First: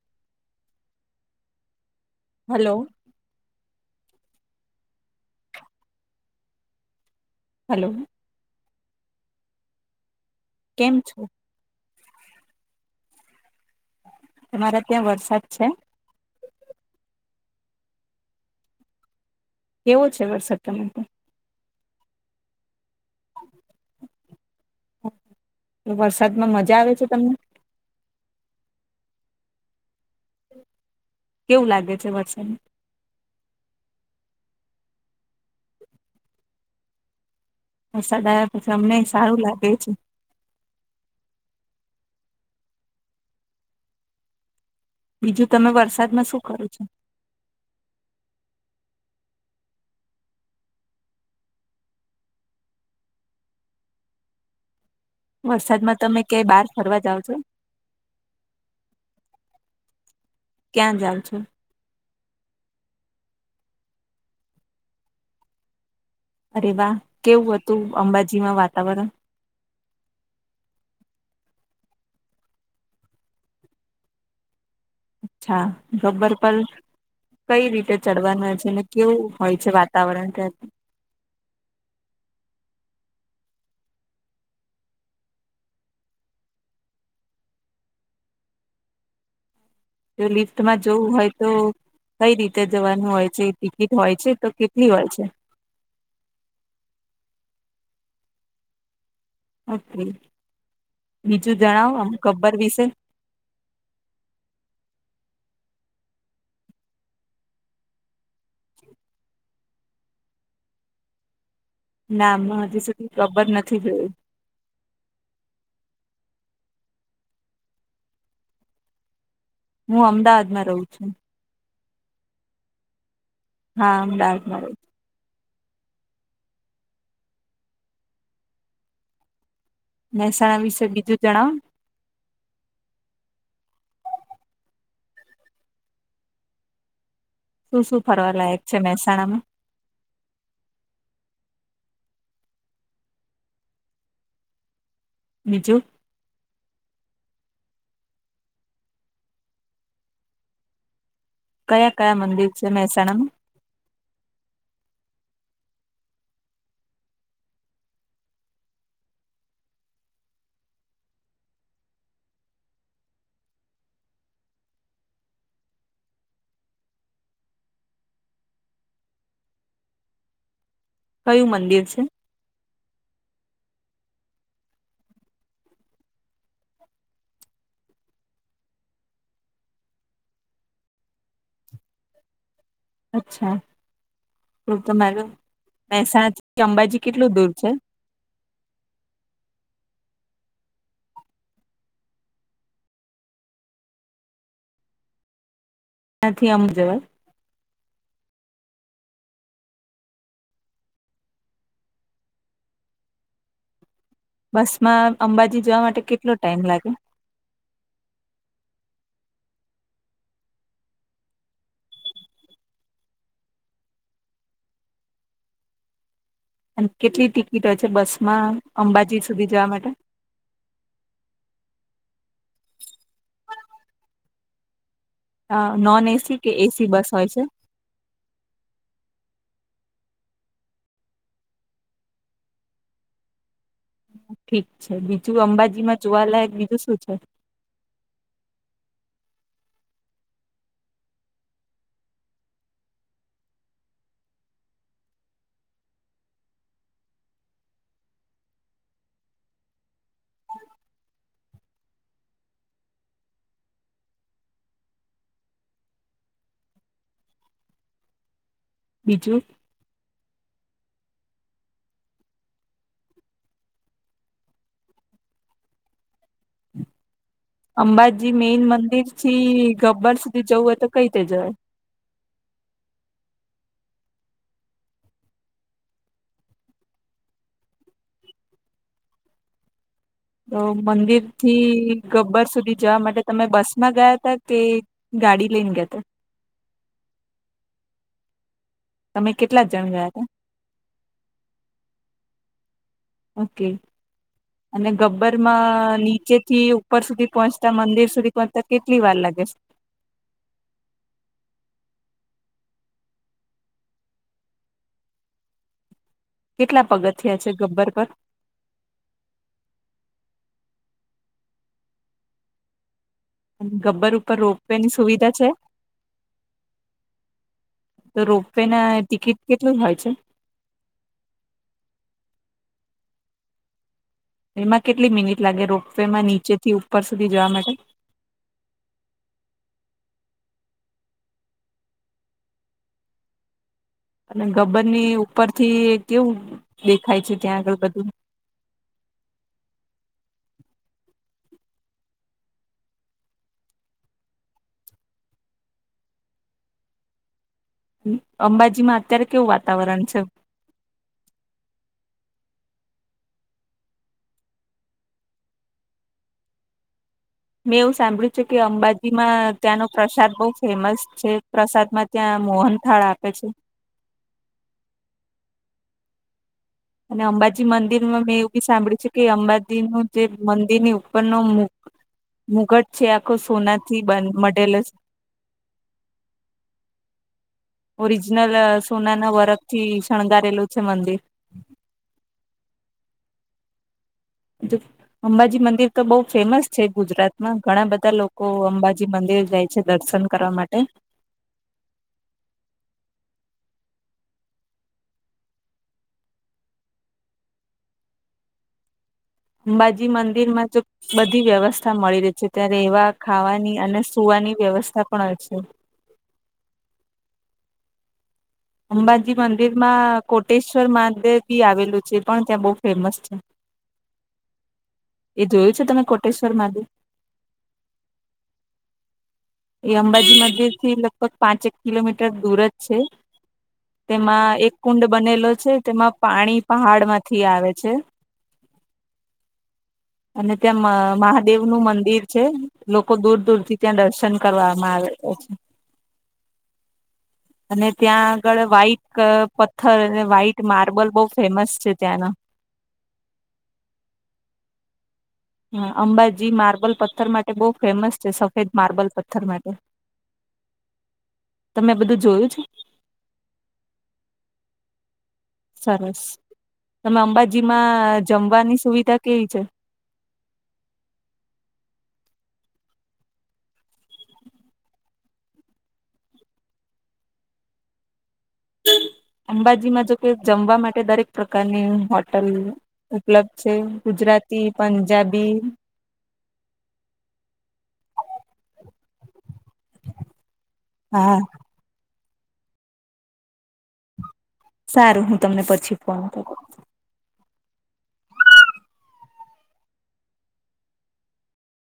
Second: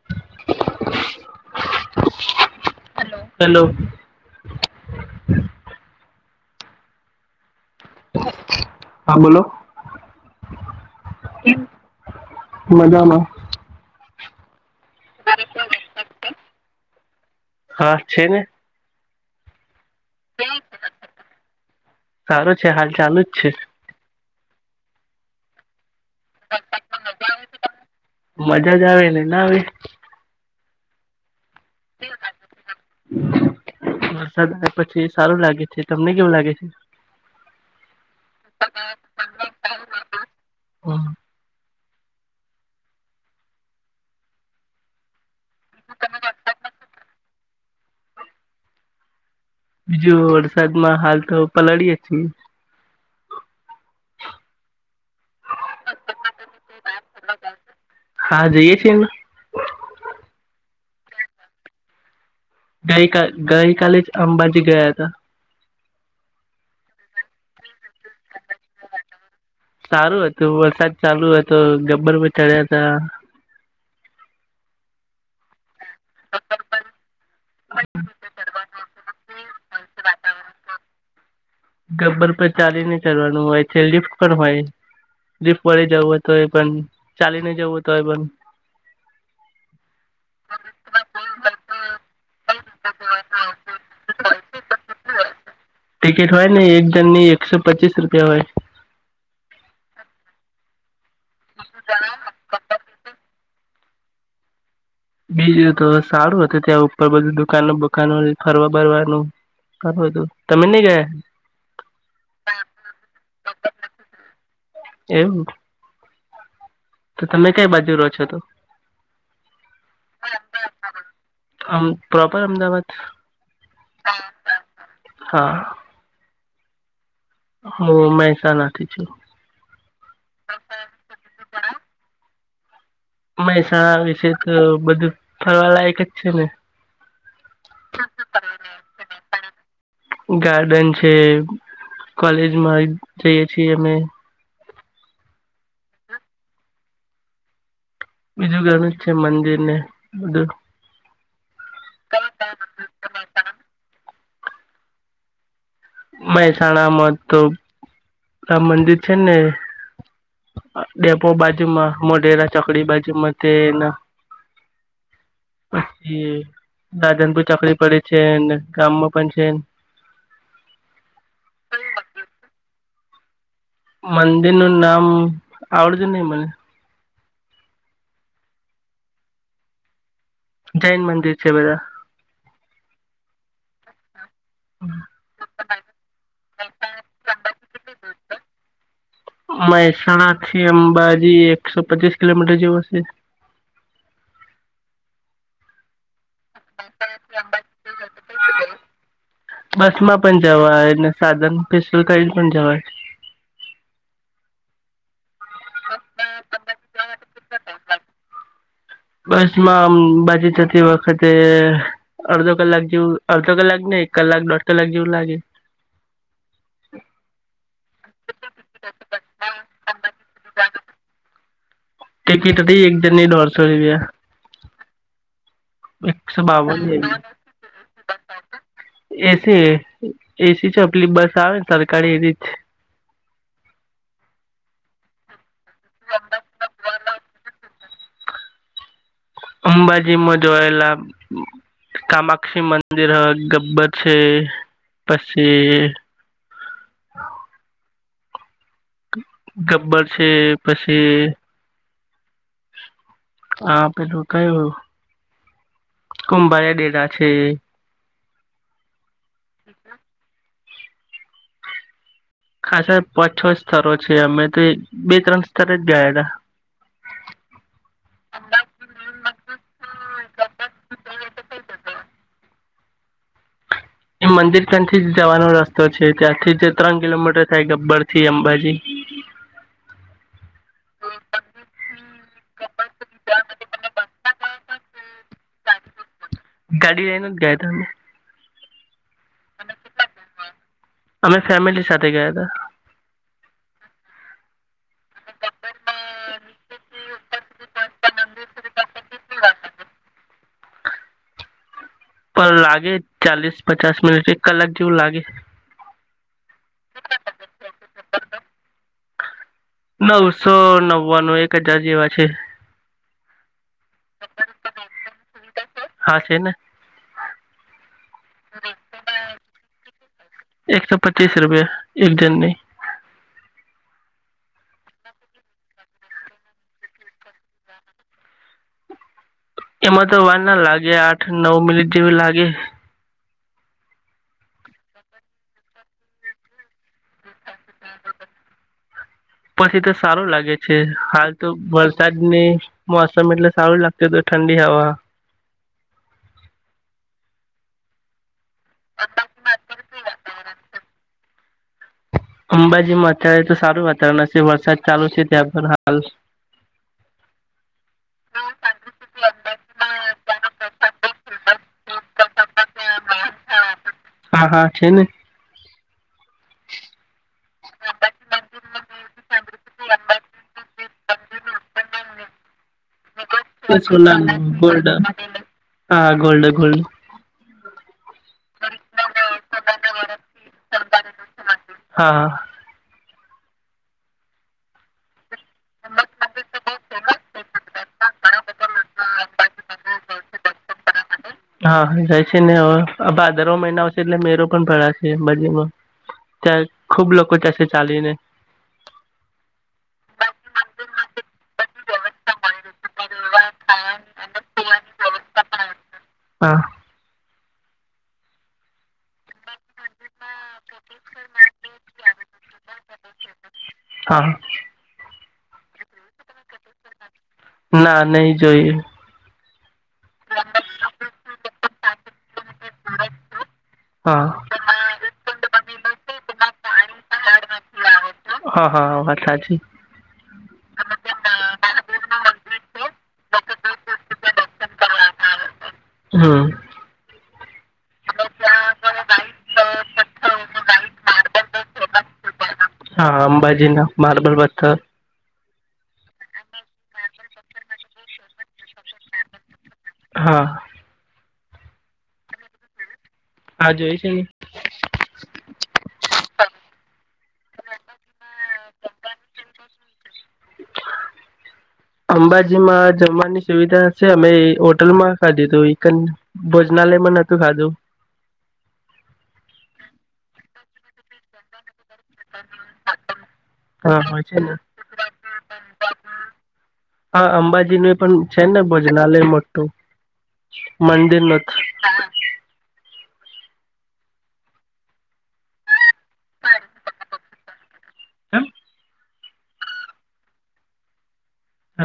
[inaudible] Hello. હ hello. Hello હા બોલો કેમ છો? મજામાં. તમારા ત્યાં વરસાદ છે? હા છે ને કેવો છે વરસાદ તમારે તા? સારો છે હાલ ચાલુ જ છે. વરસાદમાં મજા આવે છે તમને? મજા જ આવેને ના આવે? કેવું લાગે છે વરસાદમાં વરસાદ આવ પછી સારું લાગે છે તમને કેવું લાગે છે? વરસાદ આયા પછી અમને સારું લાગે છે. બીજું તમે વરસાદમાં શું કરું છો? બીજું વરસાદમાં હાલ તો પલાળી છીએ. [inaudible] વરસાદમાં તમે ક્યાય બહાર ફરવા જાઓ છો? હા જઈએ છીએ ને ક્યાં જાવ છો? ગઈકા ગઈકાલે જ અંબાજી ગયા હતા. અરે વાહ, કેવું હતું અંબાજીમાં વાતાવરણ? સારું હતું વરસાદ ચાલુ હતો ગબ્બર પર ચડ્યા તા. અચ્છા ગબ્બર પર કઈ રીતે ચડવાનું હોય છે ને કેવું હોય છે વાતાવરણ ત્યાં? ગબ્બર પર ચાલીને કરવાનું હોય છે લિફ્ટ પણ હોય. લિપ કરી જવું તો એ પણ ચાલીને જવું તો એ પણ. જો લિફ્ટમાં જવું હોય તો. કઈ રીતે જવાનું હોય છે, ટિકિટ હોય છે, તો કેટલી હોય છે? ટિકિટ હોય ને એક જનની એકસો પચીસ રૂપિયા હોય. ઓકે બીજું જણાવો આમ ગબ્બર વિશે. બીજું તો સારું હતું ત્યાં ઉપર બધું દુકાનો બકાનો ફરવા બરવાનું. કરું હતું તમે નહી ગયા? ના મુ હજી સુધી ગબ્બર નથી જોયું. એમ. તો તમે કઈ બાજુ રહો છો તો? હું અમદાવાદમાં રહું છું. આમ પ્રોપર અમદાવાદ. હા અમદાવાદમાં રઉ. હા. હું મહેસાણાથી છું. મહેસાણા વિશે બીજું જણાવો. મહેસાણા વિશે તો બધું ફરવા લાયક જ છે ને. શું શું ફરવા લાયક છે, મહેસાણામાં? ગાર્ડન છે, કોલેજમાં એ જઈએ છીએ અમે. બીજું. બીજું ઘણું જ છે મંદિરને બધું. કયા કયા મંદિર છે મહેસાણા માં? મહેસાણામાં તો રામ મંદિર છે ને ડેપો બાજુમાં મોઢેરા ચોકડી બાજુમાં તેના જે રાધનપુર ચોકડી પરે છે ને અંદર ગામમાં પણ છે. કયું મંદિર છે? મંદિર નું નામ આવડતું નહી મને. જૈન મંદિર છે બધા. અચ્છા તો તમાર મેહેસાણાથી અંબાજી કેટલું દૂર છે? [inaudible] મેહેસાણાથી અંબાજી એકસો પચીસ કિલોમીટર જેવો સે. ક્યાંથી આમ જવાય? અંબાજી જવું હોય તો ક્યાંથી જવાય? બસમાં પણ જવાય ને સાધન પેસલ કરીન પણ જવાય. બસમાં અંબાજી જવા માટે કેટલો ટાઈમ લાગે? બસમાં અંબાજી જતી વખતે અડધો કલાક જેવું અડધો કલાક નઈ કલાક દોઢ કલાક જેવું લાગે. અન કેટલી ટિકિટ હોય છે બસમાં અંબાજી સુધી જવા માટે? ટિકિટ હતી એક જણની દોઢસો રૂપિયા. આ નોનએસી એકસો કે એસી બાવન બસ હોય છે? એસી, એસી એસી સ પેલી બસ આવેન સરકારી એરી જ. ઠીક છે, બીજું અંબાજીમાં જોવા લાયક બીજું શું છે? અંબાજીમાં જોયેલા કામાક્ષી મંદિર હ, ગબ્બર છે પસી ગબ્બર સે પસી આ પેલું કયું કુંભારયા ડેરા છે. બીજું? ખાાસ પાચ છો સ્તરો છે અમે તો એ બે ત્રણ સ્તરે જ ગયા તા. અંબાજી મેઈન મંદિરથી ગબ્બર સુધી જવું હોય તો કઈ તે જવાય? એ મંદિર કણથી જ જવાનો રસ્તો છે ત્યાંથી તે ત્રણ કિલોમીટર થાય ગબ્બર થી અંબાજી. તો મંદિરથી ગબ્બર સુધી જવા માટે તમે બસમાં ગયા તા કે ગાડી લઈન ગયાતા? ગાડી લઈન જ ગયાતા અમે. તમે કેટલા જણ ગયાતા? અમે ફેમિલી સાથે ગયાતા. ઓકે. અને ગબ્બરમાં નીચેથી ઉપર સુધી પહોંચતા મંદિર સુધી પહોંચતા કેટલી વાર લાગે સે? પલ લાગે ચાલીસ પચાસ મિનિટ એક કલાક જેવું લાગે. કેટલા પગથયા છે ગબ્બર પર? નવસો નવ્વાનું એક હજાર જેવા છે. અને ગબ્બર ઉપર રોપ- વે ની સુવિધા છે. હા છે ને તો રોપવેના ટિકિટ કેટલું હોય છે. એકસો પચીસ રૂપિયા એક જનની. એમાં કેટલી મિનિટ લાગે રોપ -વે માં નીચે થી ઉપર સુધી જવા માટે, એમાં તો વારના લાગે આઠ નવ મિનિટ જેવી લાગે, અને ગબ્બરની ઉપર થી કેવું દેખાય છે, ત્યાં આગળ બધું પછીતો સારું લાગે છે, હાલતો વરસાદની મોસમ એટલે સારું લાગતીતો ઠંડી હવા. અંબાજીમાં અત્યારે કેવું વાતાવરણ છે. અંબાજીમાં અતો સારું વાતાવરણ હશે વરસાદ ચાલુ છે, ત્યાં હાલ મેં એવું સાંભળ્યું છે, કે અંબાજીમાં ત્યાંનો પ્રસાદ બહુ ફેમસ છે, પ્રસાદમાં ત્યાં મોહનથાળ આપે છે. હા, હા છે ને અને અંબાજી મંદિરમાં મેં એવું સાંભળ્યું છે, કે અંબાજીનું જે મંદિર. નો મુ મુઘટ છે, આખો એ સોનાથી બને સોના મેઢેલો ગોલ્ડ છે. હા, ગોલ્ડ ગોલ્ડ. ઓરિજિનલ સોનાના વરકથી શણગારેલું છે મંદિર. હા. જોવ. અંબાજી મંદિરતો બહુ ફેમસ છે ગુજરાતમાં ઘણા બધા લોકો અંબાજી મંદિર જાય છે. છે દર્શન કરવા માટે. હા જાય છે, ને હવે ભાદરવો મહિના આવશે એટલે મેરો પણ ભરાશે બજારમાં. ત્યાં ખુબ લોકો જસે ચાલીને. અંબાજી મંદિરમાં જો. બધી વ્યવસ્થા મળી રહી છે, ત્યાં રહેવા ખાવાની અને સુવાની વ્યવસ્થા પણ હોય છે. હા. અંબાજી મંદિરમાં કોટેશ્વર મહાદેવજી આવેલું છે, પણ ત્યાં બહુ ફેમસ છે. હા. એ જોયું છે, તમે કોટેશ્વર મહાદેવ. ના નહીં જોઇયું. એ અંબાજી મંદિરથી લગભગ પાંચ એક કિલોમીટર દૂર જ છે. હા. તેમાં એક કુંડ બનેલો છે, તેમાં પાણી પહાડમાંથી આવે છે. હા હા વાત સાચી. અને ત્યાં મહા મહાદેવનું મંદિર છે, લોકો દૂર-દૂરથી ત્યાં દર્શન. કરવામાં આવે. હમ્મ. અને ત્યાં આગળ વ્હાઈટ પથ્થર અને વ્હાઈટ માર્બલ બહુ ફેમસ છે ત્યાંના. અંબાજીના માર્બલ પથ્થર, હમ્મ અંબાજી માર્બલ પથ્થર માટે બહુ ફેમસ છે, સફેદ માર્બલ પથ્થર માટે. હા. તમે બધું જોયું છે. હા જોયુ છેને. સરસ તમે અંબાજીમાં જમવાની સુવિધા કેવી છે. અંબાજીમાં જમવાની સુવિધા હશે અમે હોટલમાં ખાધી હતું. ભોજનાલયમાં નતું ખાધું. અંબાજીમાં જોકે જમવા માટે દરેક પ્રકારની હોટલ ઉપલબ્ધ છે હા હોય છે ને ગુજરાતી, પંજાબી. હા અંબાજીનું એ પણ છે, ને ભોજનાલય મોટું મંદિર નુ. હા હા. સારું હું તમને પછી ફોન કરું.